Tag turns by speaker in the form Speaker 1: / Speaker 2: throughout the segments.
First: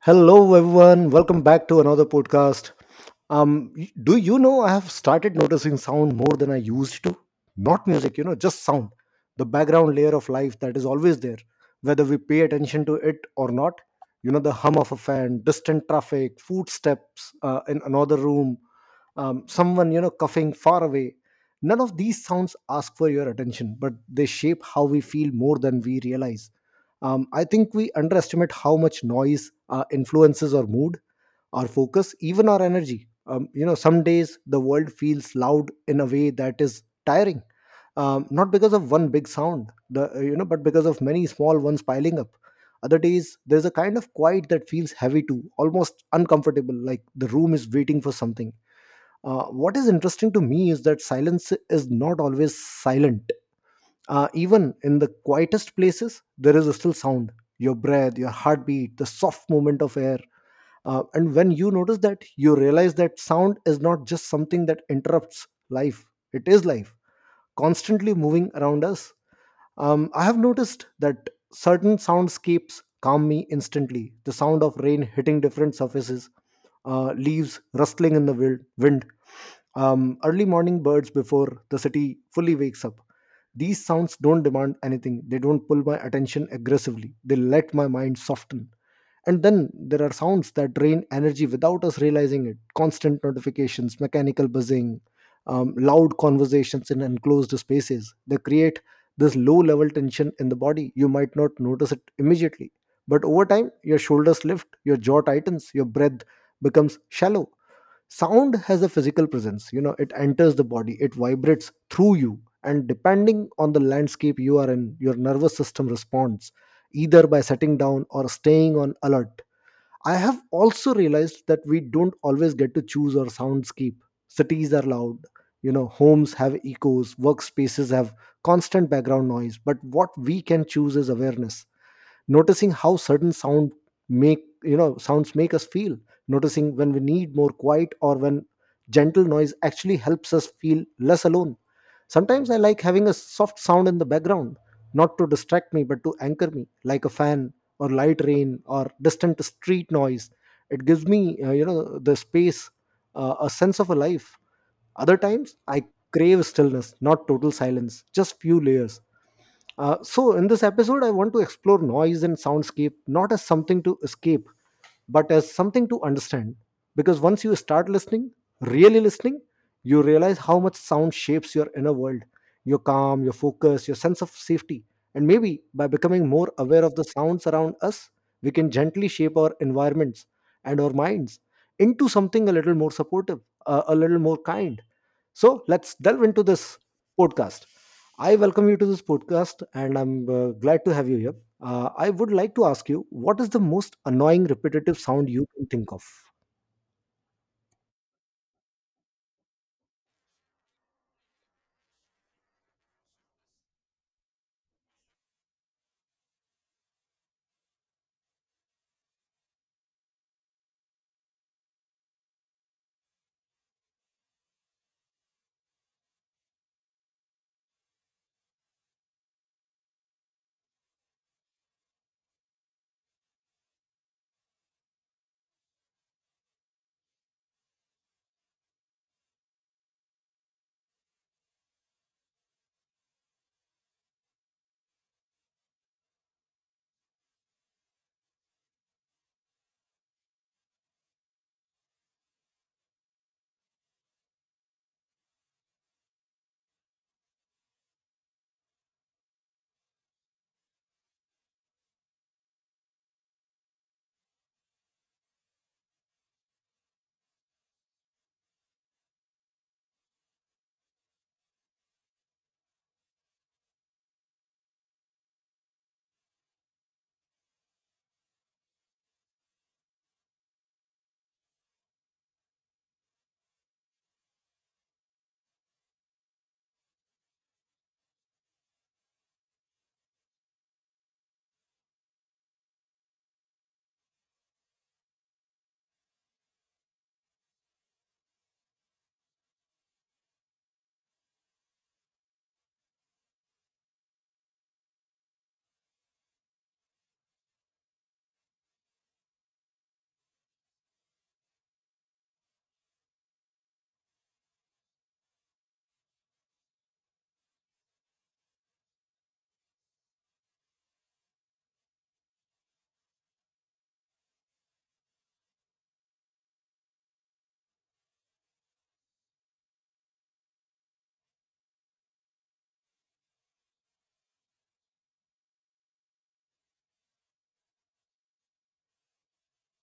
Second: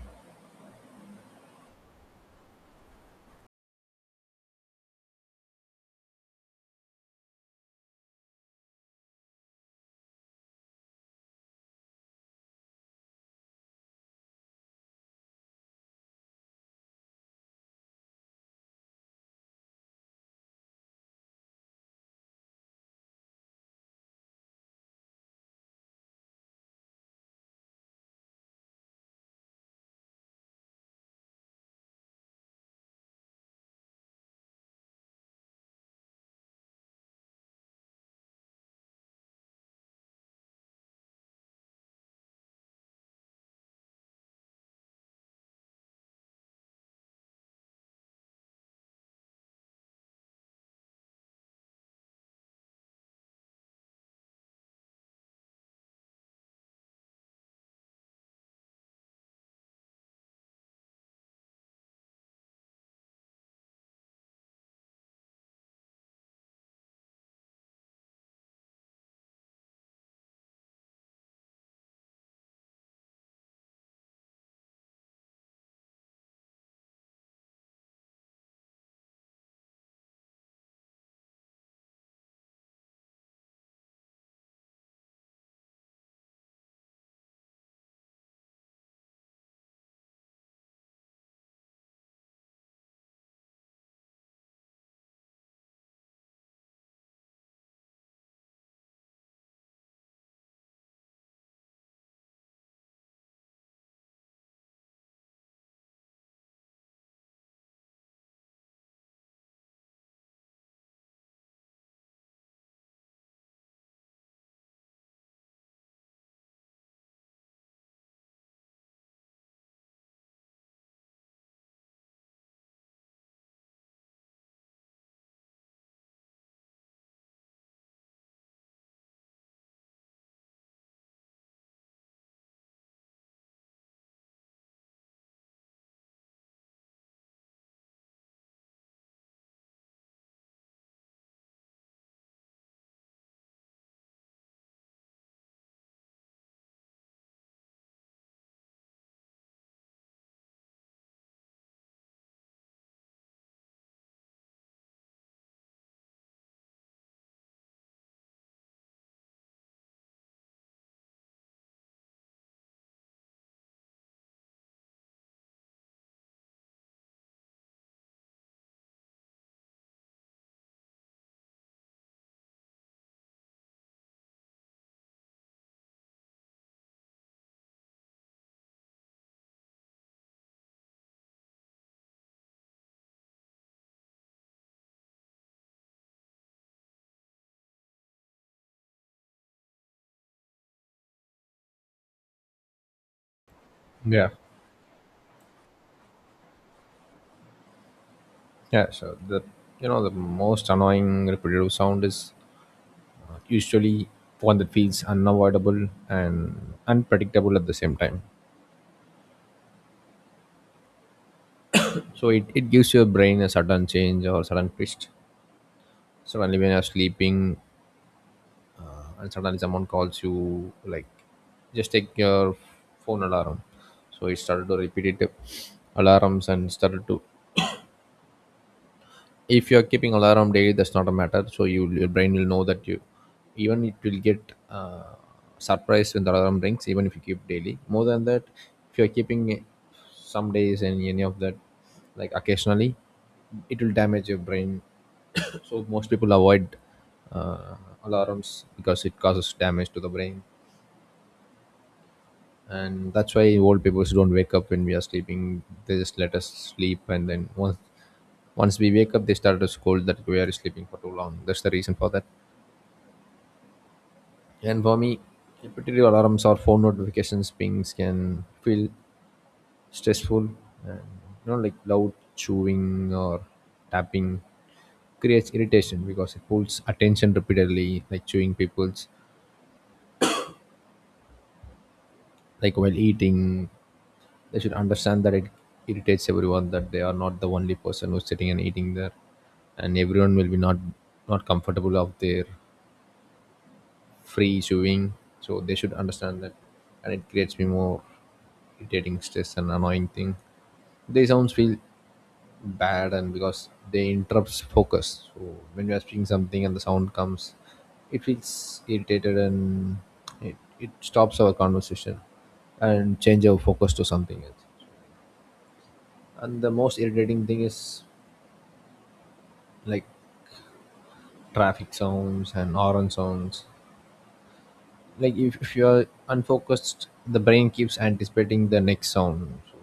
Speaker 1: Hello, everyone. Welcome back to another podcast. Do you know I have started noticing sound more than I used to? Not music, you know, just sound. The background layer of life that is always there, whether we pay attention to it or not. You know, the hum of a fan, distant traffic, footsteps in another room, someone, you know, coughing far away. None of these sounds ask for your attention, but they shape how we feel more than we realize. I think we underestimate how much noise influences our mood, our focus, even our energy. You know, some days the world feels loud in a way that is tiring, not because of one big sound, but because of many small ones piling up. Other days there's a kind of quiet that feels heavy too, almost uncomfortable, like the room is waiting for something. What is interesting to me is that silence is not always silent. Even in the quietest places, there is still sound, your breath, your heartbeat, the soft movement of air. And when you notice that, you realize that sound is not just something that interrupts life, it is life, constantly moving around us. I have noticed that certain soundscapes calm me instantly. The sound of rain hitting different surfaces, leaves rustling in the wind, early morning birds before the city fully wakes up. These sounds don't demand anything, they don't pull my attention aggressively, they let my mind soften. And then there are sounds that drain energy without us realizing it, constant notifications, mechanical buzzing, loud conversations in enclosed spaces. They create this low level tension in the body. You might not notice it immediately, but over time, your shoulders lift, your jaw tightens, your breath becomes shallow. Sound has a physical presence, you know, it enters the body, it vibrates through you, and depending on the landscape you are in, your nervous system responds either by sitting down or staying on alert. I have also realized that we don't always get to choose our soundscape. Cities are loud, you know, homes have echoes, workspaces have constant background noise, but what we can choose is awareness, noticing how certain sounds make us feel, noticing when we need more quiet or when gentle noise actually helps us feel less alone. Sometimes I like having a soft sound in the background, not to distract me but to anchor me, like a fan or light rain or distant street noise. It gives me the space, a sense of a life. Other times I crave stillness, not total silence, just few layers. So, in this episode, I want to explore noise and soundscape not as something to escape, but as something to understand. Because once you start listening, really listening, you realize how much sound shapes your inner world, your calm, your focus, your sense of safety. And maybe by becoming more aware of the sounds around us, we can gently shape our environments and our minds into something a little more supportive, a little more kind. So let's delve into this podcast. I welcome you to this podcast and I'm glad to have you here. I would like to ask you, what is the most
Speaker 2: Yeah,
Speaker 1: annoying repetitive sound you can think of?
Speaker 2: yeah. So the you know the most annoying repetitive sound is usually one that feels unavoidable and unpredictable at the same time. So it gives your brain a sudden change or sudden twist. So suddenly when you're sleeping, and suddenly someone calls you, like just take your phone alarm. So it started to repeat it alarms, and started to, if you're keeping alarm daily that's not a matter, so you your brain will know that you even it will get uh, surprised when the alarm rings, even if you keep daily more than that. If you're keeping some days and any of that, like occasionally, it will damage your brain. So most people avoid uh, alarms because it causes damage to the brain. And that's why old people don't wake up when we are sleeping, they just let us sleep, and then once once we wake up they start to scold that we are sleeping for too long, that's the reason for that. And for me, repetitive alarms or phone notifications pings can feel stressful, and you know, like loud chewing or tapping creates irritation because it pulls attention repeatedly, like chewing people's, like while eating. They should understand that it irritates everyone, that they are not the only person who's sitting and eating there, and everyone will be not comfortable of their free chewing. So they should understand that, and it creates me more irritating stress and annoying thing. They sounds feel bad, and because they interrupts focus. So when we are speaking something and the sound comes, it feels irritated, and it stops our conversation and change our focus to something else. And the most irritating thing is like traffic sounds and horn sounds. Like if you're unfocused, the brain keeps anticipating the next sound. So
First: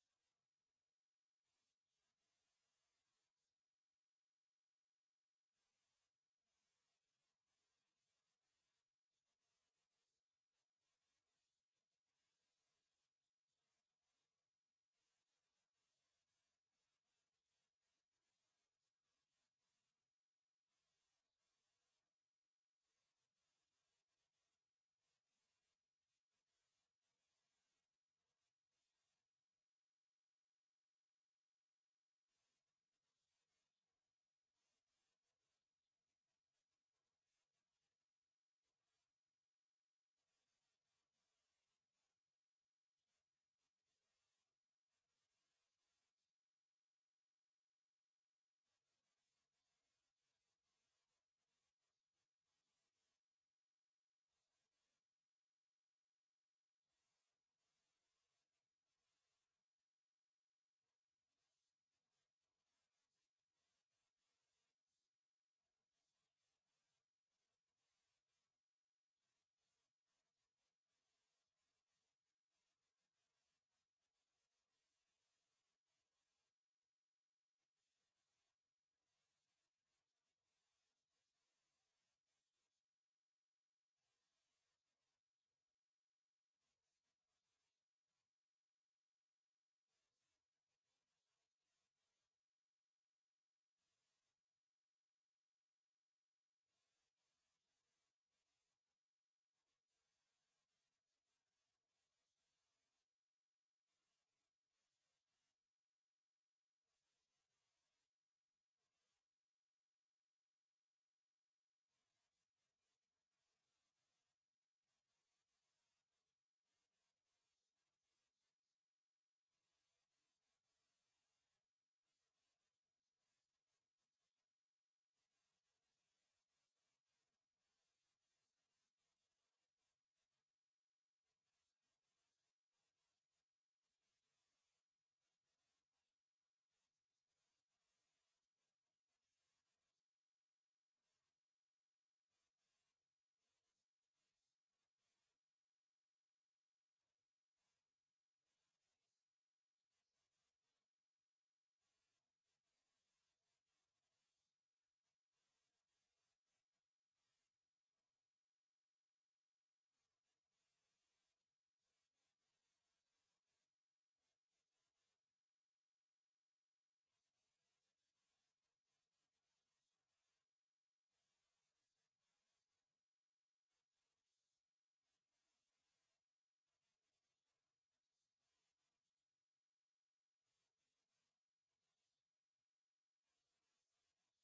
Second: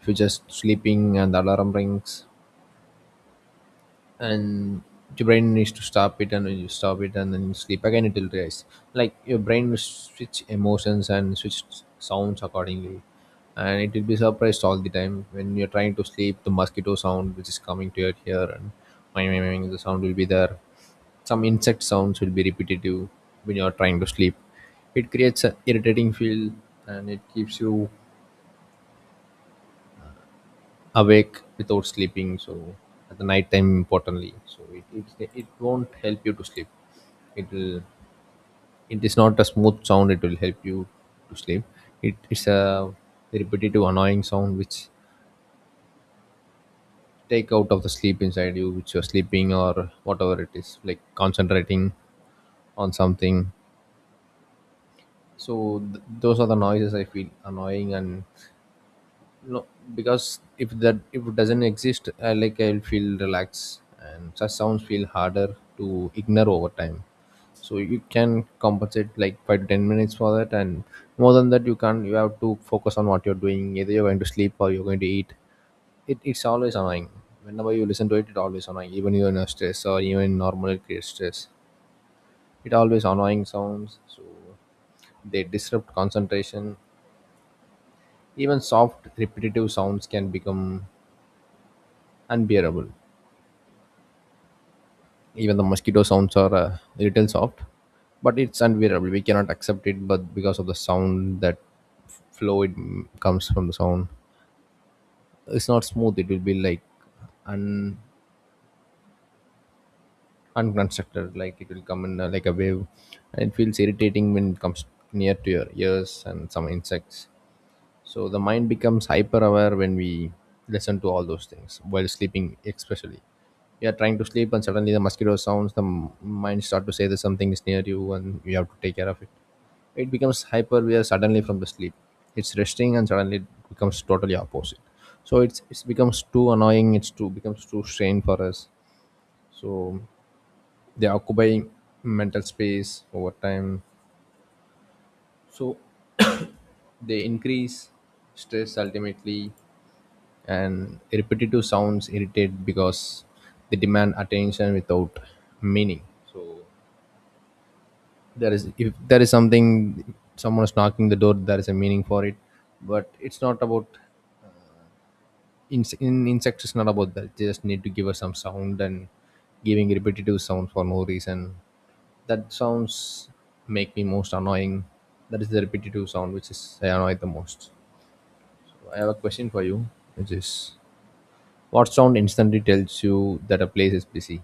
Speaker 2: if you're just sleeping and the alarm rings, and your brain needs to stop it, and then you stop it and then you sleep again, it will rise. Like your brain will switch emotions and switch sounds accordingly. And it will be surprised all the time when you're trying to sleep. The mosquito sound which is coming to your ear, and the sound will be there. Some insect sounds will be repetitive when you're trying to sleep. It creates an irritating feel, and it keeps you awake without sleeping. So at the night time, importantly, so it won't help you to sleep. It will. It is not a smooth sound. It will help you to sleep. It is a repetitive, annoying sound which take out of the sleep inside you, which you're sleeping or whatever it is, like concentrating on something. So those are the noises I feel annoying, and no, because if that, if it doesn't exist I, like I'll feel relaxed, and such sounds feel harder to ignore over time. So you can compensate like 5 to 10 minutes for that, and more than that you can't, you have to focus on what you're doing, either you're going to sleep or you're going to eat. It's always annoying, whenever you listen to it it always annoying, even you're in a stress or even in normal it creates stress. It always annoying sounds, so they disrupt concentration. Even soft repetitive sounds can become unbearable. Even the mosquito sounds are a little soft, but it's unbearable, we cannot accept it, but because of the sound that comes from the sound. It's not smooth, it will be like un unconstructed, like it will come in like a wave, and it feels irritating when it comes near to your ears and some insects. So the mind becomes hyper aware when we listen to all those things while sleeping, especially. You are trying to sleep and suddenly the mosquito sounds, the mind start to say that something is near you and you have to take care of it. It becomes hyper aware suddenly from the sleep. It's resting and suddenly it becomes totally opposite. So it becomes too annoying. It's too becomes too strain for us. So they occupy mental space over time. So they increase stress ultimately. And repetitive sounds irritate because they demand attention without meaning. So there is, if there is something, someone is knocking the door, there is a meaning for it. But it's not about, in insects it's not about that, they just need to give us some sound, and giving repetitive sound for no reason, that sounds make me most annoying. That is the repetitive sound which is I annoy the most. So I have a question for you, which is, what sound instantly tells you that a place is busy?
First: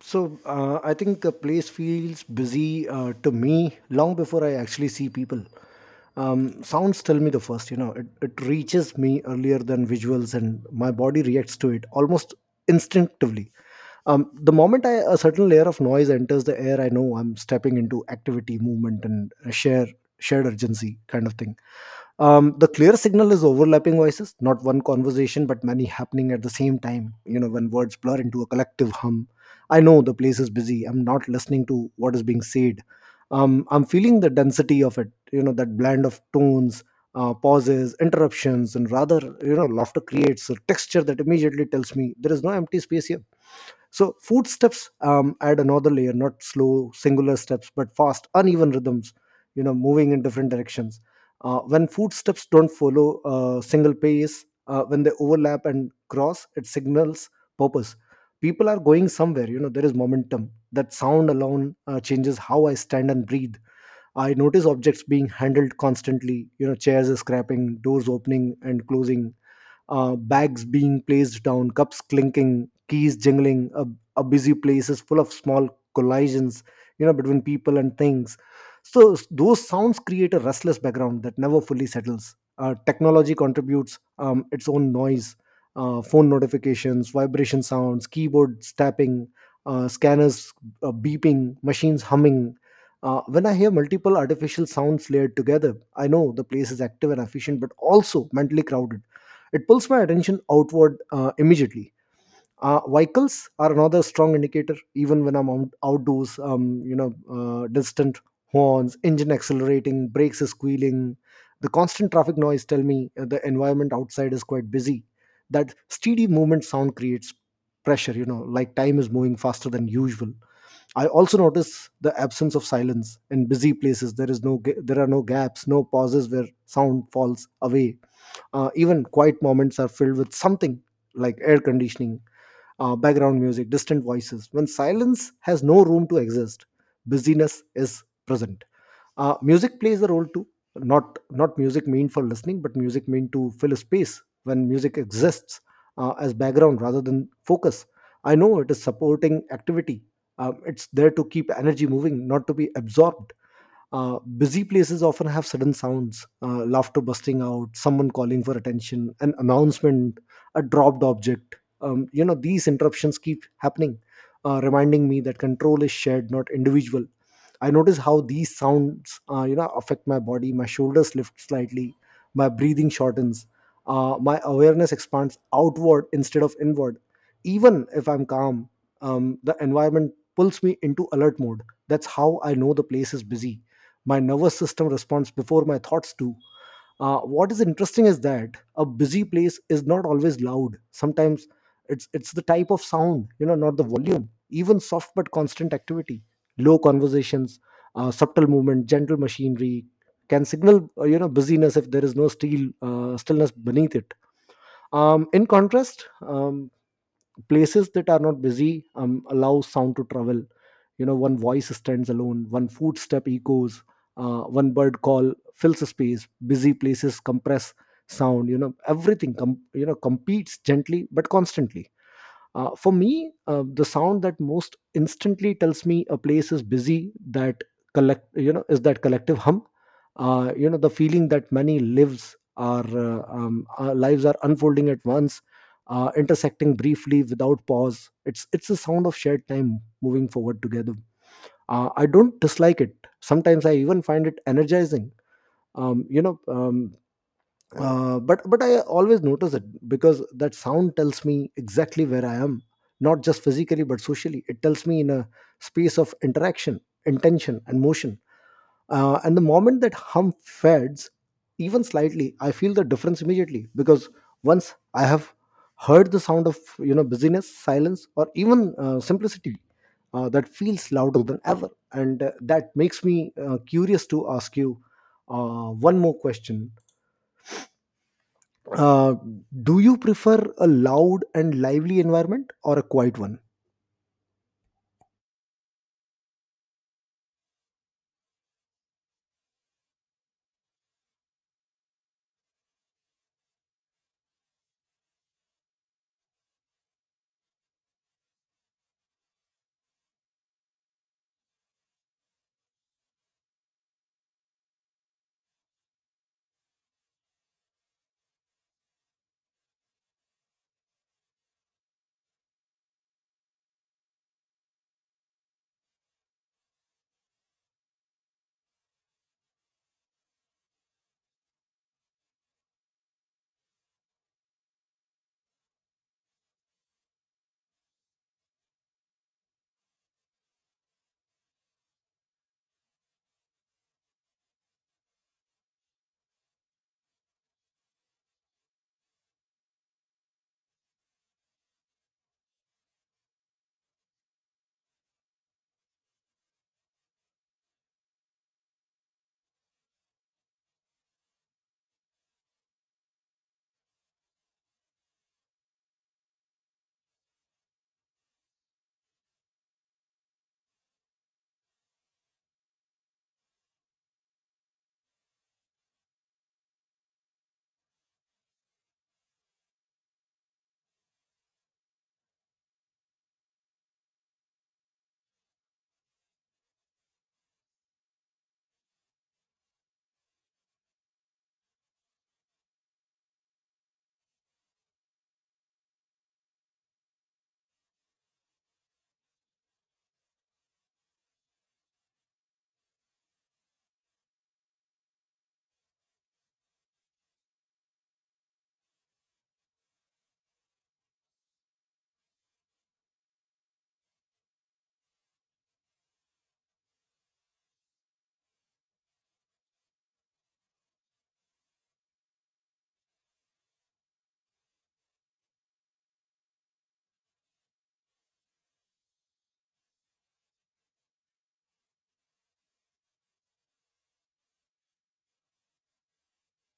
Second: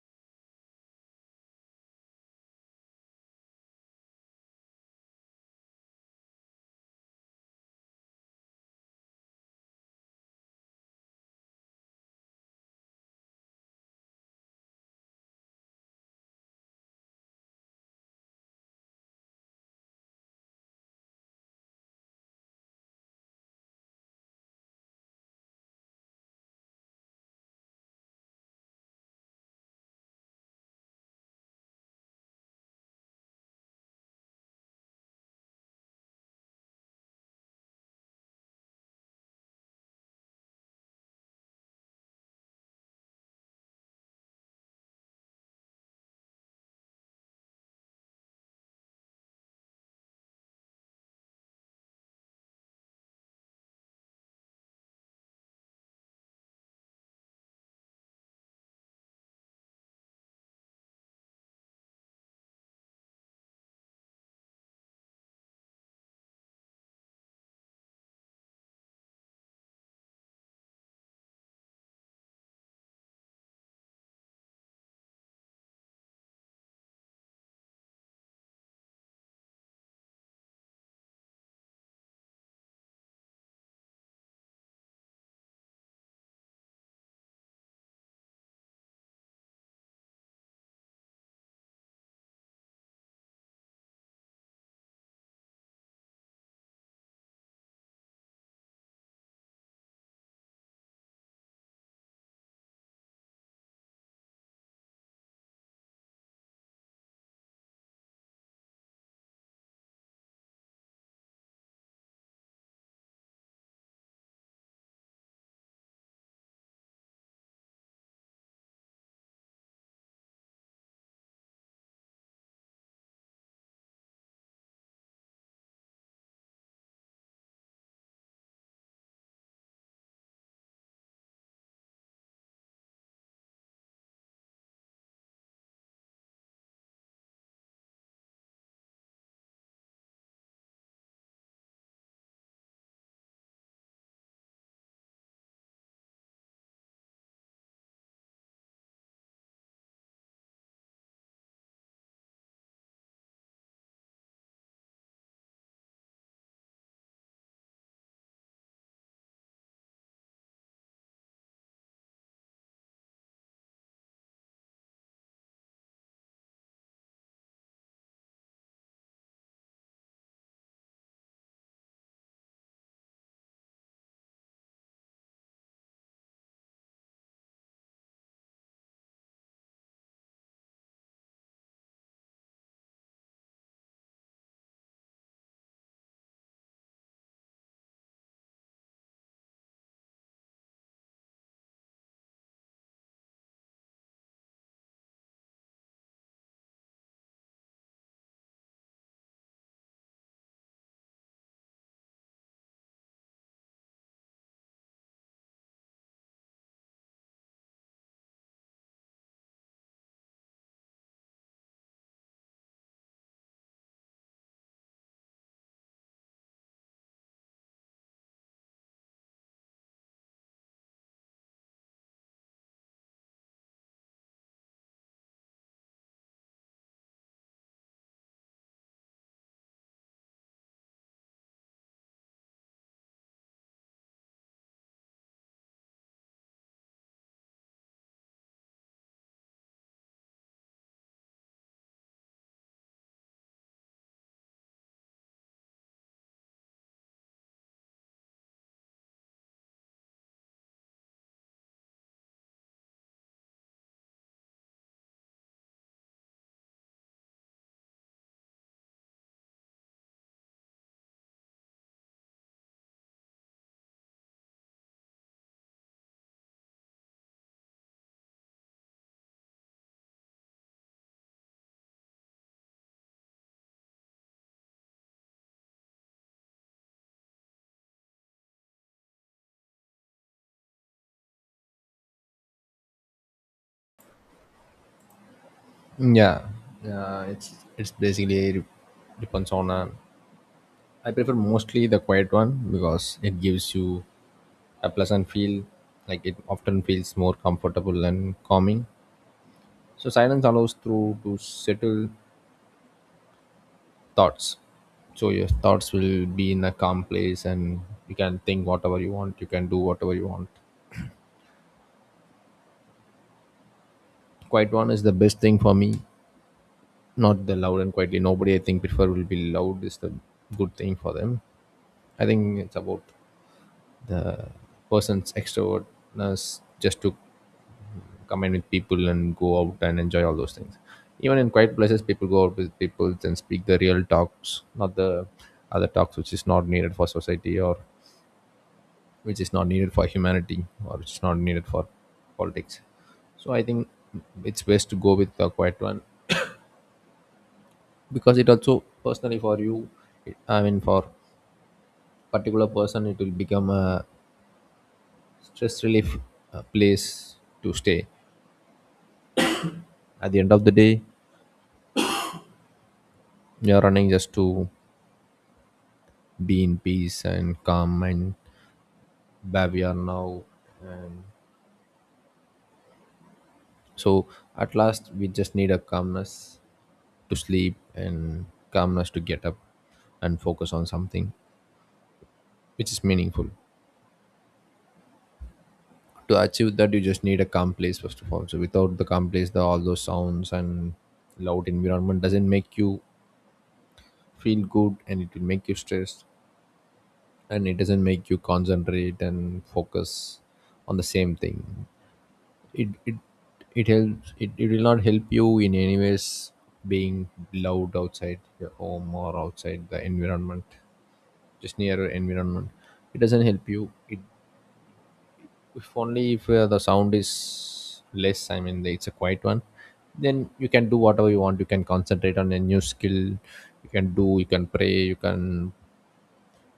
Speaker 1: So I think the place feels busy to me long before I actually see people. Sounds tell me the first, you know, it reaches me earlier than visuals and my body reacts to it almost instinctively. The moment a certain layer of noise enters the air, I know I'm stepping into activity, movement, and a shared urgency kind of thing. The clear signal is overlapping voices, not one conversation but many happening at the same time. You know, when words blur into a collective hum, I know the place is busy. I'm not listening to what is being said, I'm feeling the density of it. You know, that blend of tones, pauses, interruptions, and rather, you know, laughter creates a texture that immediately tells me there is no empty space here. So food steps add another layer, not slow singular steps, but fast, uneven rhythms, you know, moving in different directions. When food steps don't follow a single pace, when they overlap and cross, it signals purpose. People are going somewhere, you know, there is momentum. That sound alone changes how I stand and breathe. I notice objects being handled constantly, you know, chairs scrapping, doors opening and closing, bags being placed down, cups clinking, keys jingling. A busy place is full of small collisions, you know, between people and things. So those sounds create a restless background that never fully settles. Technology contributes its own noise, phone notifications, vibration sounds, keyboards tapping, scanners beeping, machines humming, when I hear multiple artificial sounds layered together, I know the place is active and efficient, but also mentally crowded. It pulls my attention outward immediately. Vehicles are another strong indicator, even when I'm outdoors. Distant horns, engine accelerating, brakes squealing. The constant traffic noise tell me the environment outside is quite busy. That steady movement sound creates pressure. You know, like time is moving faster than usual. I also notice the absence of silence in busy places. There is there are no gaps, no pauses where sound falls away. Even quiet moments are filled with something, like air conditioning, background music, distant voices. When silence has no room to exist, busyness is present. Music plays a role too. Not music meant for listening, but music meant to fill a space. When music exists as background rather than focus, I know it is supporting activity. It's there to keep energy moving, not to be absorbed. Busy places often have sudden sounds, laughter busting out, someone calling for attention, an announcement, a dropped object. You know, these interruptions keep happening, reminding me that control is shared, not individual. I notice how these sounds, you know, affect my body. My shoulders lift slightly, my breathing shortens, my awareness expands outward instead of inward. Even if I'm calm, the environment pulls me into alert mode. That's how I know the place is busy. My nervous system responds before my thoughts do. What is interesting is that a busy place is not always loud. Sometimes it's the type of sound, you know, not the volume. Even soft but constant activity, low conversations, subtle movement, gentle machinery can signal you know, busyness, if there is no steel stillness beneath it. In contrast, um, places that are not busy allow sound to travel. You know, one voice stands alone, one footstep echoes, one bird call fills a space. Busy places compress sound. You know, everything competes gently but constantly. For me, the sound that most instantly tells me a place is busy, that collect you know is that collective hum. You know, the feeling that many lives are our lives are unfolding at once, intersecting briefly without pause. It's a sound of shared time moving forward together. I don't dislike it. Sometimes I even find it energizing. Um, you know, um, but I always notice it, because that sound tells me exactly where I am, not just physically but socially. It tells me in a space of interaction, intention, and motion. And the moment that hum fades, even slightly, I feel the difference immediately, because once I have heard the sound of, you know, busyness, silence, or even simplicity, that feels louder than ever, and that makes me curious to ask you one more question uh, do you prefer a loud and lively environment or a quiet one?
Speaker 2: Yeah, yeah, it's basically depends on. I prefer mostly the quiet one because it gives you a pleasant feel. Like it often feels more comfortable and calming. So silence allows through to settle thoughts. So your thoughts will be in a calm place, and you can think whatever you want. You can do whatever you want. Quiet one is the best thing for me. Not the loud and quietly. Nobody I think prefer will be loud is the good thing for them. I think it's about the person's extrovertness, just to commune with people and go out and enjoy all those things. Even in quiet places, people go out with people and speak the real talks, not the other talks which is not needed for society, or which is not needed for humanity, or which is not needed for politics. So I think it's best to go with the quiet one, because it also personally for you, it, I mean for particular person, it will become a stress relief place to stay. At the end of the day, you're running just to be in peace and calm, and where we are now. And so at last, we just need a calmness to sleep and calmness to get up and focus on something which is meaningful. To achieve that, you just need a calm place first of all. So without the calm place, the, all those sounds and loud environment doesn't make you feel good, and it will make you stressed, and it doesn't make you concentrate and focus on the same thing. It it it helps it, it will not help you in any ways being loud outside your home or outside the environment, just near your environment, it doesn't help you. It, if only if the sound is less, I mean it's a quiet one, then you can do whatever you want, you can concentrate on a new skill, you can do, you can pray, you can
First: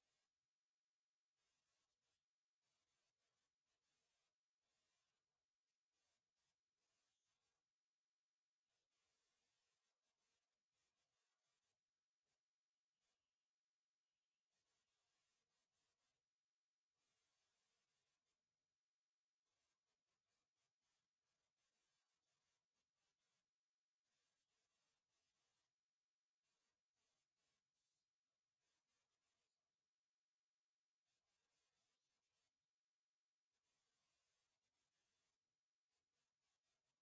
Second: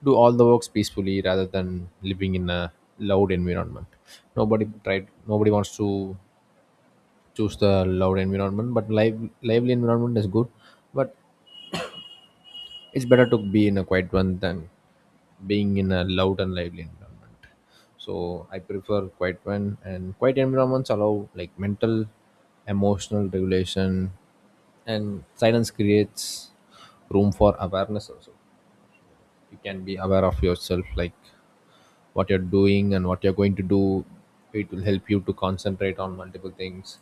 Speaker 2: do all the works peacefully, rather than living in a loud environment. Nobody tried, nobody wants to choose the loud environment, but live lively environment is good, but it's better to be in a quiet one than being in a loud and lively environment. So I prefer quiet one, and quiet environments allow like mental emotional regulation, and silence creates room for awareness also. You can be aware of yourself, like what you're doing and what you're going to do. It will help you to concentrate on multiple things,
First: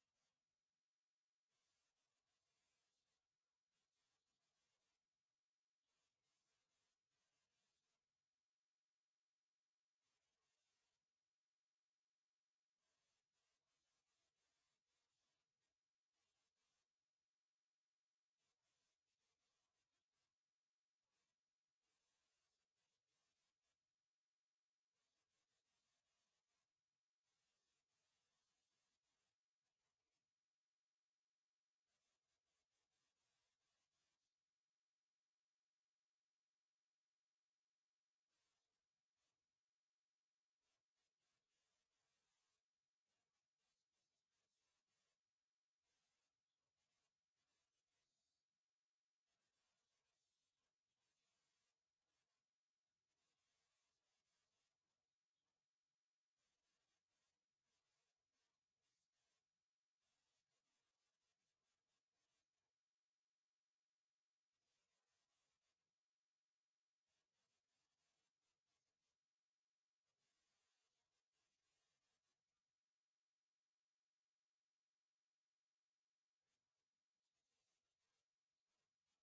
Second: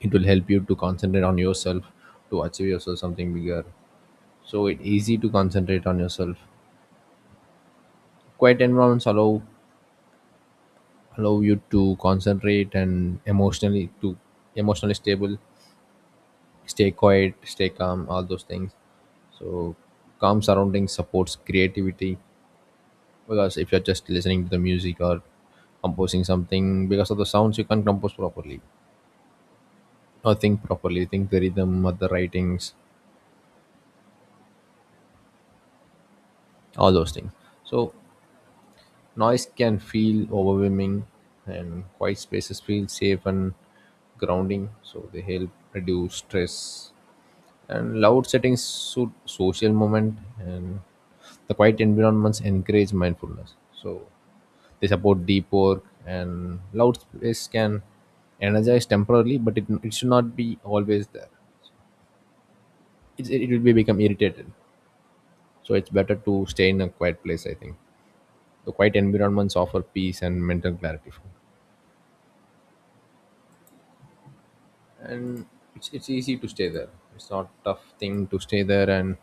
Speaker 2: it will help you to concentrate on yourself, to achieve yourself something bigger. So it's easy to concentrate on yourself. Quiet environments allow you to concentrate and emotionally to emotionally stable, stay quiet, stay calm, all those things. So calm surroundings supports creativity, because if you're just listening to the music or composing something, because of the sounds you can't compose properly, or think properly, think the rhythm or the writings, all those things. So noise can feel overwhelming, and quiet spaces feel safe and grounding, so they help reduce stress. And loud settings suit social moment, and the quiet environments encourage mindfulness. So they support deep work, and loud space can energize temporarily, but it should not be always there. It will be become irritated. So it's better to stay in a quiet place, I think. The quiet environments offer peace and mental clarity for me. And it's easy to stay there. It's not tough thing to stay there and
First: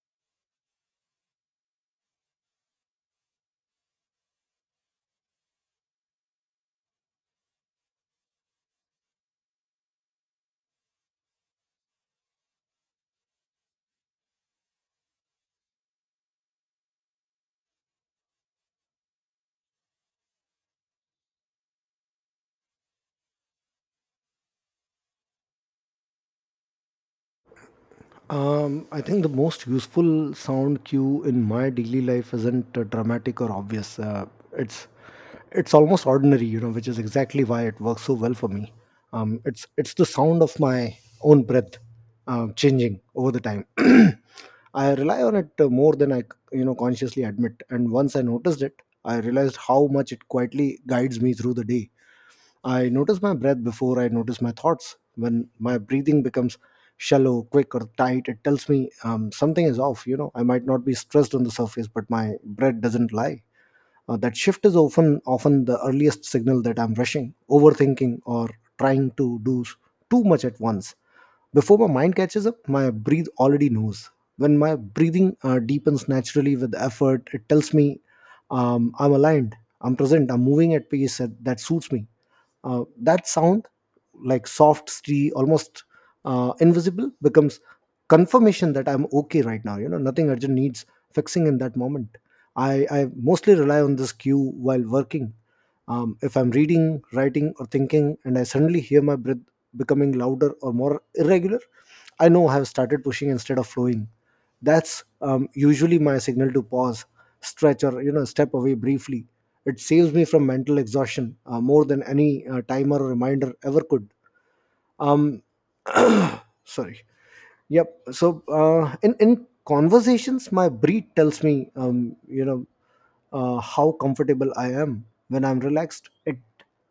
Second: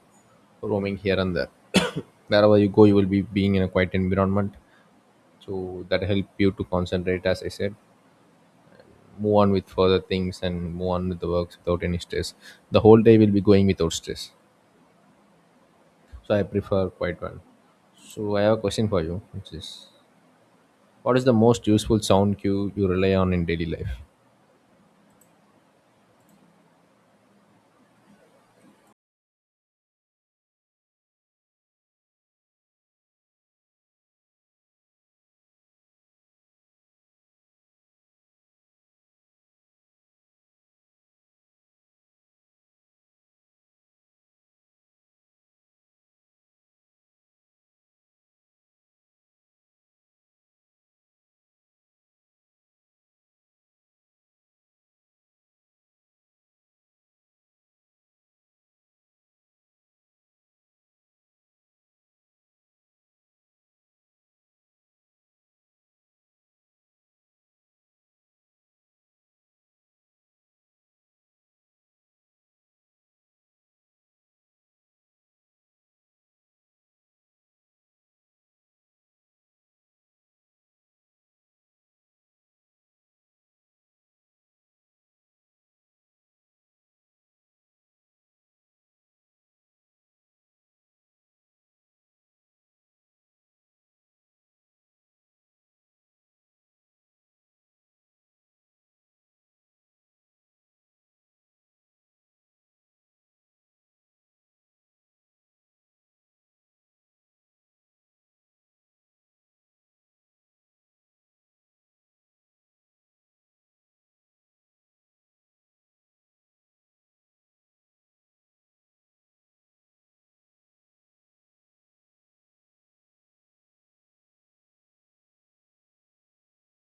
Speaker 2: roaming here and there. Wherever you go, you will be being in a quiet environment, so that help you to concentrate. As I said, move on with further things and move on with the works without any stress. The whole day will be going without stress, so I prefer quiet one. So I have a question for you, which is, what is the most useful sound cue you rely on in daily life?
Speaker 1: I think the most useful sound cue in my daily life isn't dramatic or obvious. It's it's almost ordinary, you know, which is exactly why it works so well for me. It's the sound of my own breath changing over the time. I rely on it more than I consciously admit, and once I noticed it, I realized how much it quietly guides me through the day. I notice my breath before I notice my thoughts. When my breathing becomes shallow, quick, or tight, it tells me something is off. You know, I might not be stressed on the surface, but my breath doesn't lie. That shift is often the earliest signal that I'm rushing, overthinking, or trying to do too much at once. Before my mind catches up, my breath already knows. When my breathing deepens naturally with effort, it tells me I'm aligned, I'm present, I'm moving at pace that suits me that sound like soft steady, almost invisible becomes confirmation that I'm okay right now, nothing urgent needs fixing in that moment. I mostly rely on this cue while working. If I'm reading, writing, or thinking and I suddenly hear my breath becoming louder or more irregular, I know I have started pushing instead of flowing. That's usually my signal to pause, stretch, or, step away briefly. It saves me from mental exhaustion, more than any timer or reminder ever could. Um Sorry. Yep. So in conversations, my breed tells me, how comfortable I am. When I'm relaxed, It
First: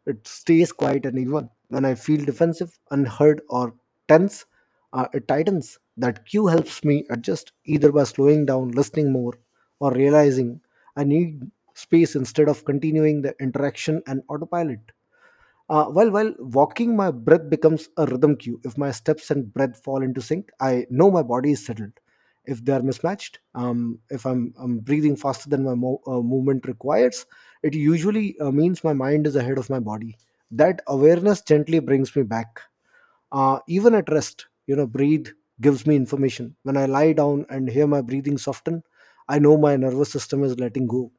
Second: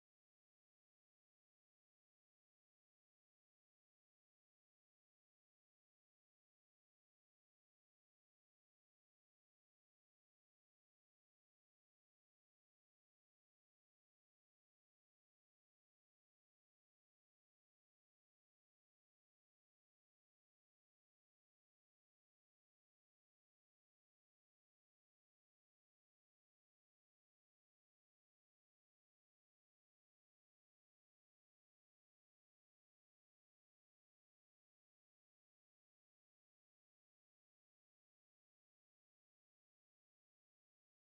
Speaker 1: it stays quiet and even. When I feel defensive, unheard, or tense, it tightens. That cue helps me adjust either by slowing down, listening more, or realizing I need space instead of continuing the interaction and autopilot. While walking, my breath becomes a rhythm cue. If my steps and breath fall into sync, I know my body is settled. If they are mismatched, if I'm breathing faster than my movement requires, it usually means my mind is ahead of my body. That awareness gently brings me back. Even at rest, breathe gives me information. When I lie down and hear my breathing soften, I know my nervous system is letting go.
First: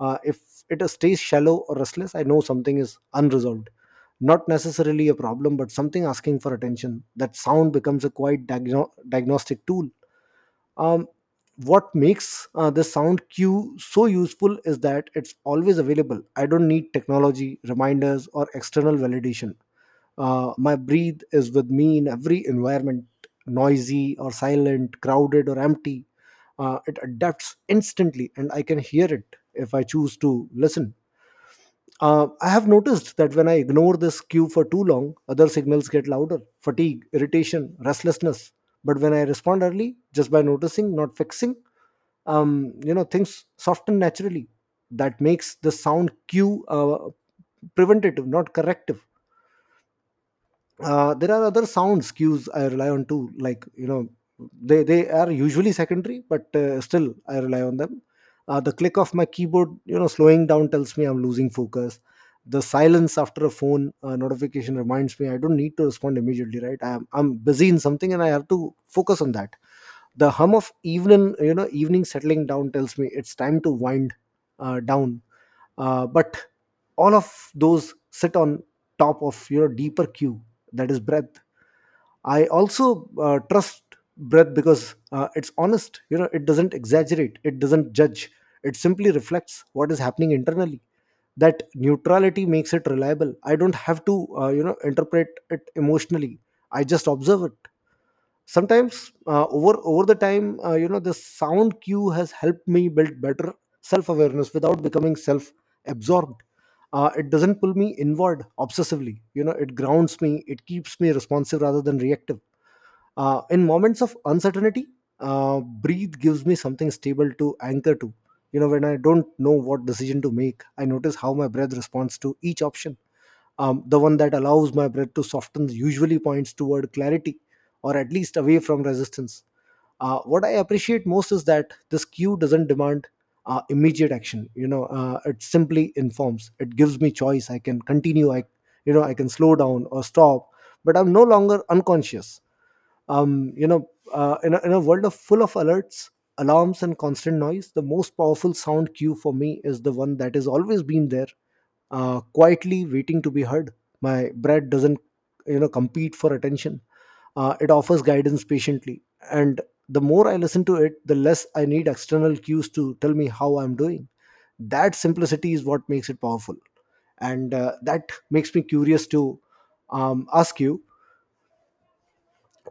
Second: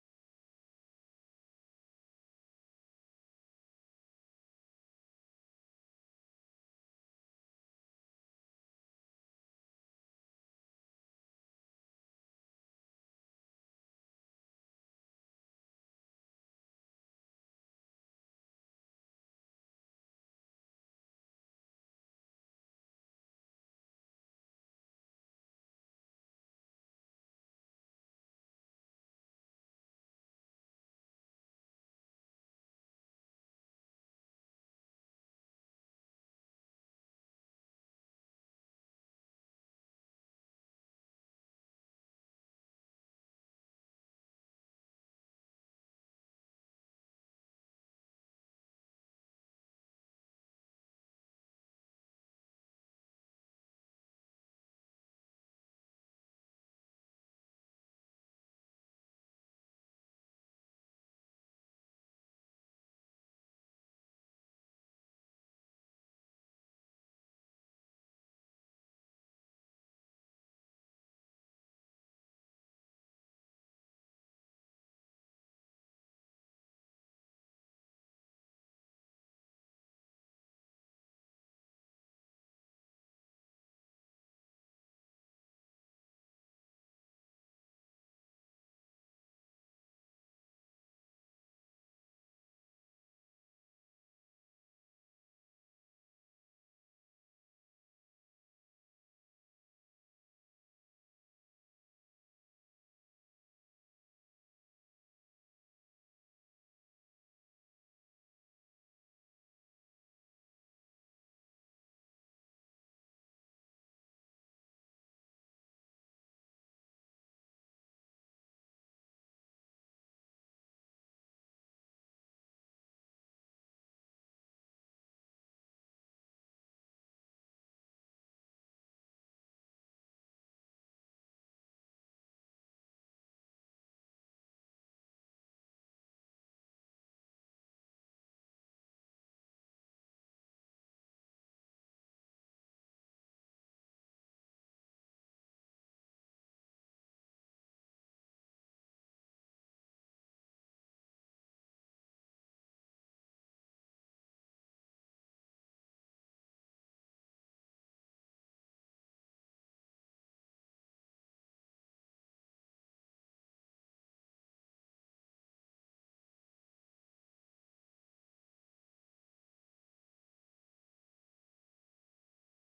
Speaker 1: If it stays shallow or restless, I know something is unresolved. Not necessarily a problem, but something asking for attention. That sound becomes a quite diagnostic tool. Um, what makes this sound cue so useful is that it's always available. I don't need technology, reminders, or external validation. My breathe is with me in every environment, noisy or silent, crowded or empty. It adapts instantly, and I can hear it if I choose to listen. I have noticed that when I ignore this cue for too long, other signals get louder: fatigue, irritation, restlessness. But when I respond early, just by noticing, not fixing, things soften naturally. That makes the sound cue preventative, not corrective. There are other sounds cues I rely on too, like, they are usually secondary, but still I rely on them. The click of my keyboard, slowing down, tells me I'm losing focus. The silence after a phone notification reminds me I don't need to respond immediately. Right, I'm busy in something and I have to focus on that. The hum of evening, evening settling down, tells me it's time to wind down. But all of those sit on top of your deeper cue, that is breath. I also trust breath because it's honest. It doesn't exaggerate, it doesn't judge. It simply reflects what is happening internally. That neutrality makes it reliable. I don't have to, interpret it emotionally, I just observe it. Sometimes, over the time, the sound cue has helped me build better self awareness without becoming self absorbed. It doesn't pull me inward obsessively. It grounds me, it keeps me responsive rather than reactive. In moments of uncertainty, breathe gives me something stable to anchor to. When I don't know what decision to make, I notice how my breath responds to each option. The one that allows my breath to soften usually points toward clarity, or at least away from resistance. What I appreciate most is that this cue doesn't demand immediate action. It simply informs. It gives me choice. I can continue, I you know I can slow down or stop, but I'm no longer unconscious. um, you know, in, a, in a world of full of alerts, alarms, and constant noise, the most powerful sound cue for me is the one that has always been there, quietly waiting to be heard. My breath doesn't, compete for attention. It offers guidance patiently, and the more I listen to it, the less I need external cues to tell me how I'm doing. That simplicity is what makes it powerful, and that makes me curious to ask you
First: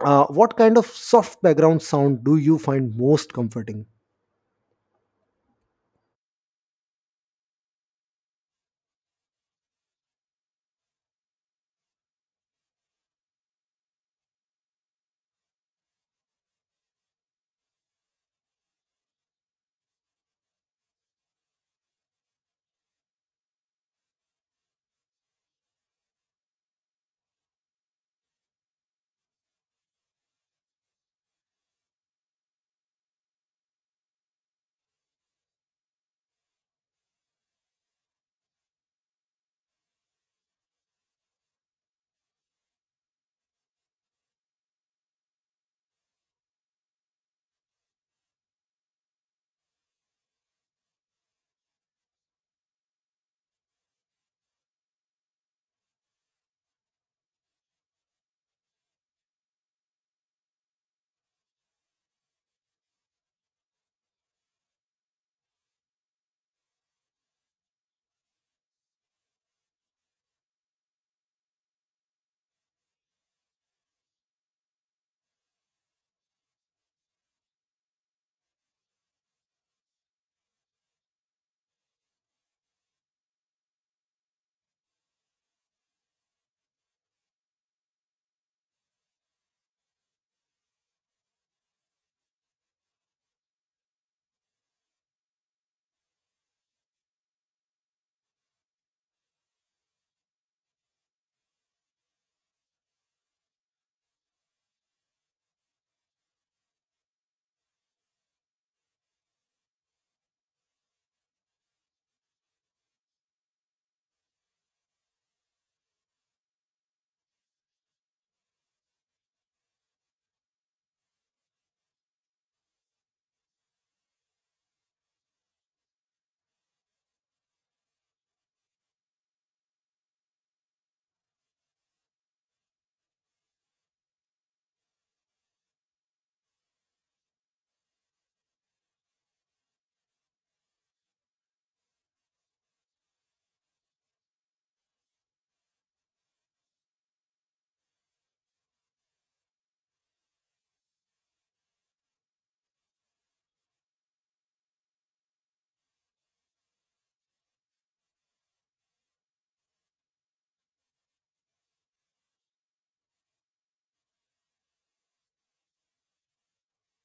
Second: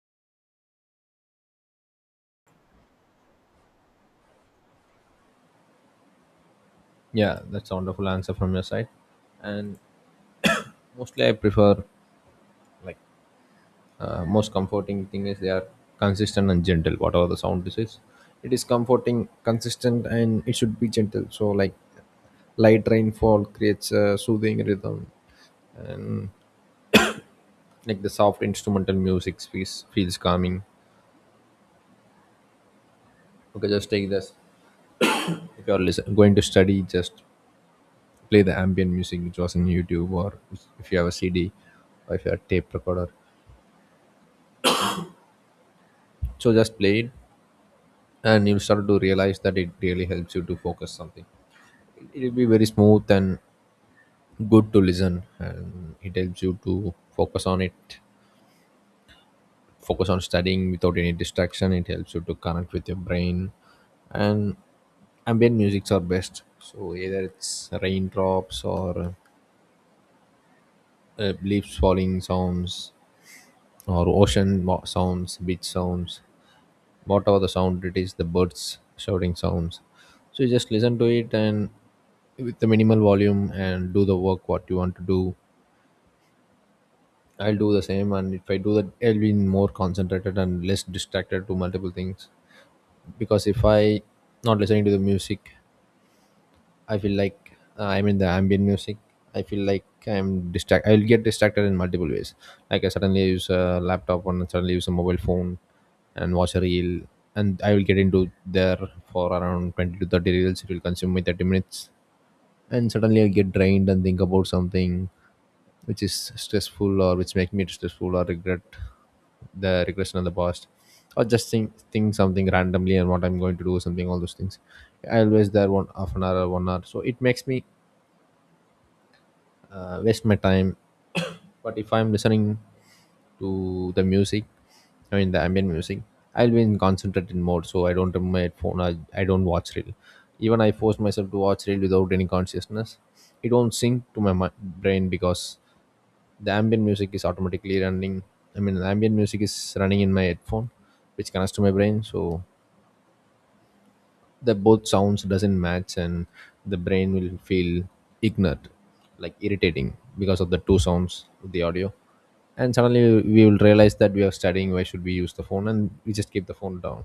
Speaker 1: what kind of soft background sound do you find most comforting?
Speaker 2: Yeah, that's a wonderful answer from your side. And mostly I prefer, like, most comforting thing is they are consistent and gentle. Whatever the sound this is, it is comforting, consistent, and it should be gentle. So like light rainfall creates a soothing rhythm, and like the soft instrumental music feels calming. Okay, just take this. If you are going to study, just play the ambient music which was in YouTube, or if you have a CD, or if you have a tape recorder, so just play it. And you'll start to realize that it really helps you to focus something. It will be very smooth and good to listen, and it helps you to focus on it, focus on studying without any distraction. It helps you to connect with your brain. And ambient musics are best. So either it's raindrops, or leaves falling sounds, or sounds, beach sounds, whatever the sound it is, the birds shouting sounds. So you just listen to it and with the minimal volume, and do the work what you want to do. I'll do the same, and if I do that, I'll be more concentrated and less distracted to multiple things. Because if I not listening to the music, I feel like I'm in the ambient music. I feel like I'm distract. I'll get distracted in multiple ways. Like I suddenly use a laptop and suddenly use a mobile phone and watch a reel, and I will get into there for around 20 to 30 reels. It will consume me 30 minutes, and suddenly I get drained and think about something which is stressful, or which make me stressful, or regret the regression of the past, or just think something randomly, and what I'm going to do something, all those things. I always there one half an hour or one hour, so it makes me waste my time. But if I'm listening to the music, I mean the ambient music, I'll be in concentrated mode. So I don't remove my phone. I don't watch reel. Even I force myself to watch reel without any consciousness, it won't sink to my brain, because the ambient music is automatically running. I mean the ambient music is running in my headphone, which connects to my brain. So the both sounds doesn't match, and the brain will feel ignorant, like irritating, because of the two sounds of the audio. And suddenly we will realize that we are studying, why should we use the phone, and we just keep the phone down.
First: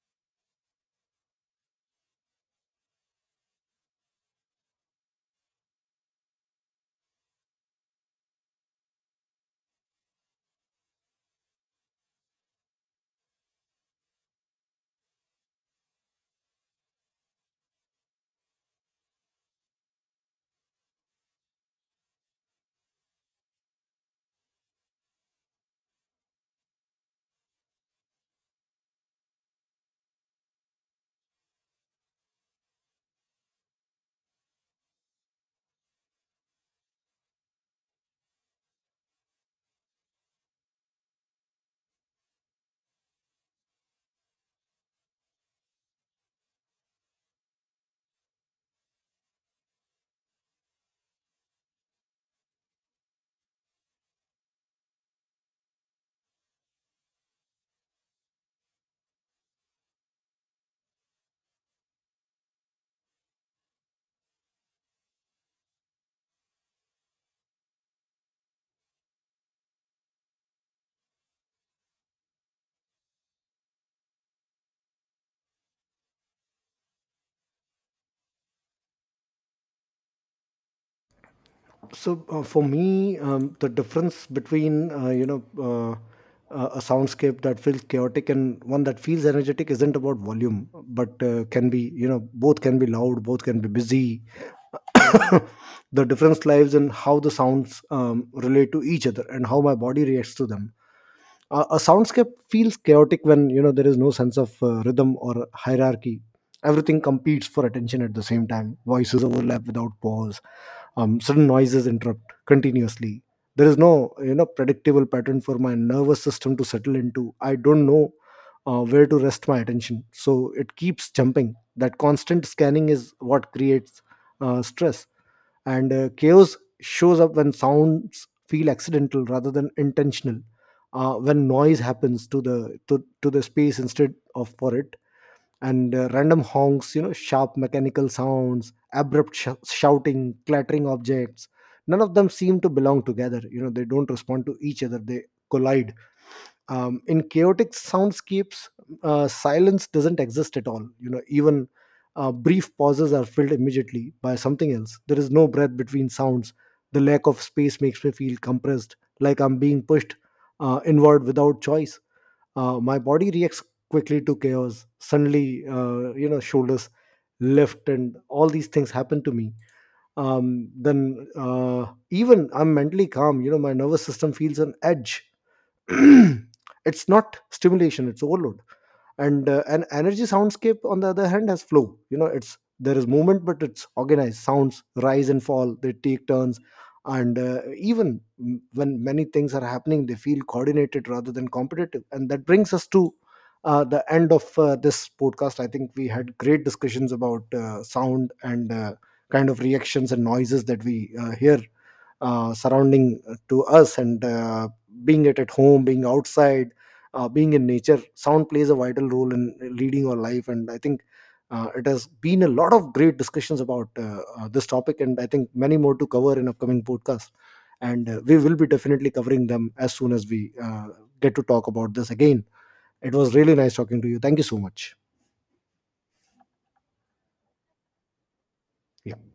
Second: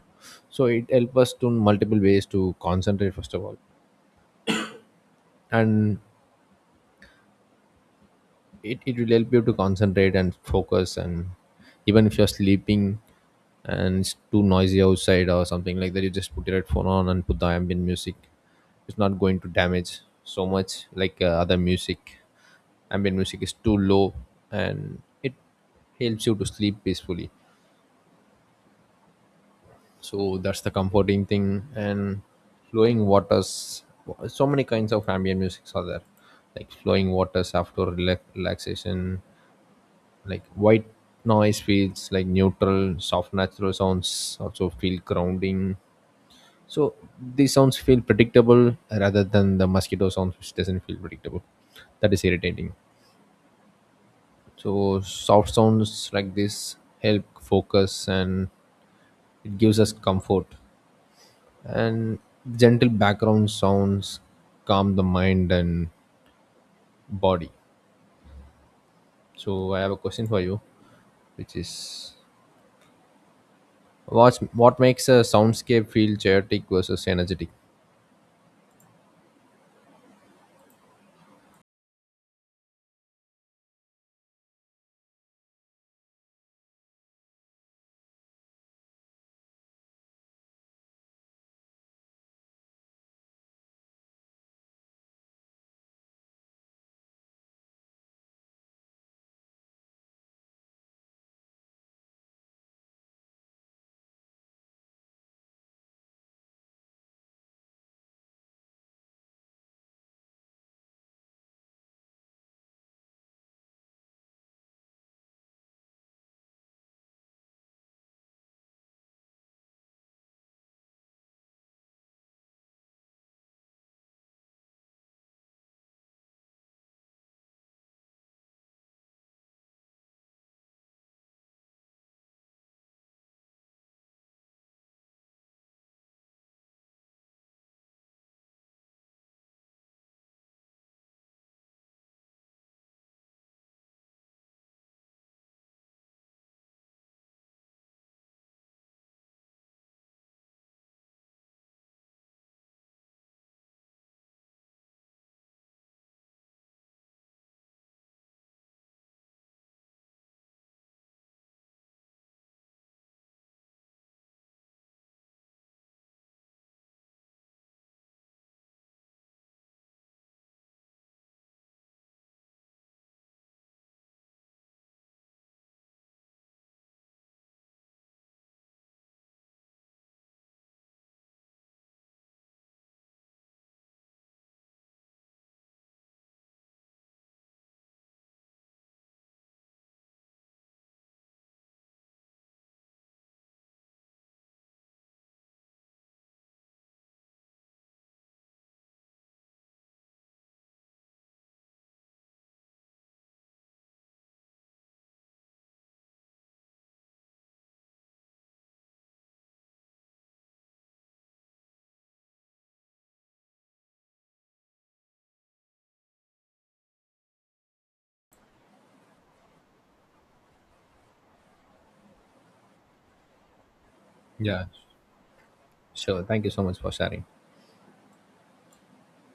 Speaker 2: So it helps us to multiple ways to concentrate first of all. And it will help you to concentrate and focus. And even if you're sleeping and it's too noisy outside or something like that, you just put your headphone on and put the ambient music. It's not going to damage so much like other music. Ambient music is too low, and it helps you to sleep peacefully. So that's the comforting thing. And flowing waters, so many kinds of ambient musics are there, like flowing waters after relaxation, like white noise feels like neutral, soft natural sounds also feel grounding. So these sounds feel predictable, rather than the mosquito sounds which doesn't feel predictable, that is irritating. So soft sounds like this help focus, and it gives us comfort. And gentle background sounds calm the mind and body. So I have a question for you, which is, what makes a soundscape feel chaotic versus energetic?
Speaker 1: So for me, the difference between, a soundscape that feels chaotic and one that feels energetic isn't about volume, but can be, both can be loud, both can be busy. The difference lies in how the sounds relate to each other and how my body reacts to them. A soundscape feels chaotic when, there is no sense of rhythm or hierarchy. Everything competes for attention at the same time. Voices overlap without pause. Sudden noises interrupt continuously. There is no, predictable pattern for my nervous system to settle into. I don't know where to rest my attention, so it keeps jumping. That constant scanning is what creates stress. And chaos shows up when sounds feel accidental rather than intentional, when noise happens to to the space instead of for it. And random honks, sharp mechanical sounds, abrupt shouting, clattering objects, none of them seem to belong together. They don't respond to each other, they collide. In chaotic soundscapes, silence doesn't exist at all. Even brief pauses are filled immediately by something else. There is no breath between sounds. The lack of space makes me feel compressed, like I'm being pushed inward without choice. My body reacts quickly to chaos suddenly. Shoulders lift, and all these things happen to me. Then even I'm mentally calm, my nervous system feels on edge. It's not stimulation, it's overload. And an energy soundscape, on the other hand, has flow. It's, there is movement, but it's organized. Sounds rise and fall, they take turns, and even when many things are happening, they feel coordinated rather than competitive. And that brings us to the end of this podcast. I think we had great discussions about sound and kind of reactions and noises that we hear surrounding to us, and being it at home, being outside, being in nature, sound plays a vital role in leading our life. And I think it has been a lot of great discussions about this topic, and I think many more to cover in upcoming podcasts. And we will be definitely covering them as soon as we get to talk about this again. It was really nice talking to you, thank you so
Speaker 2: Yeah,
Speaker 1: much.
Speaker 2: sure. Thank you so much for sharing.
Speaker 1: Yeah.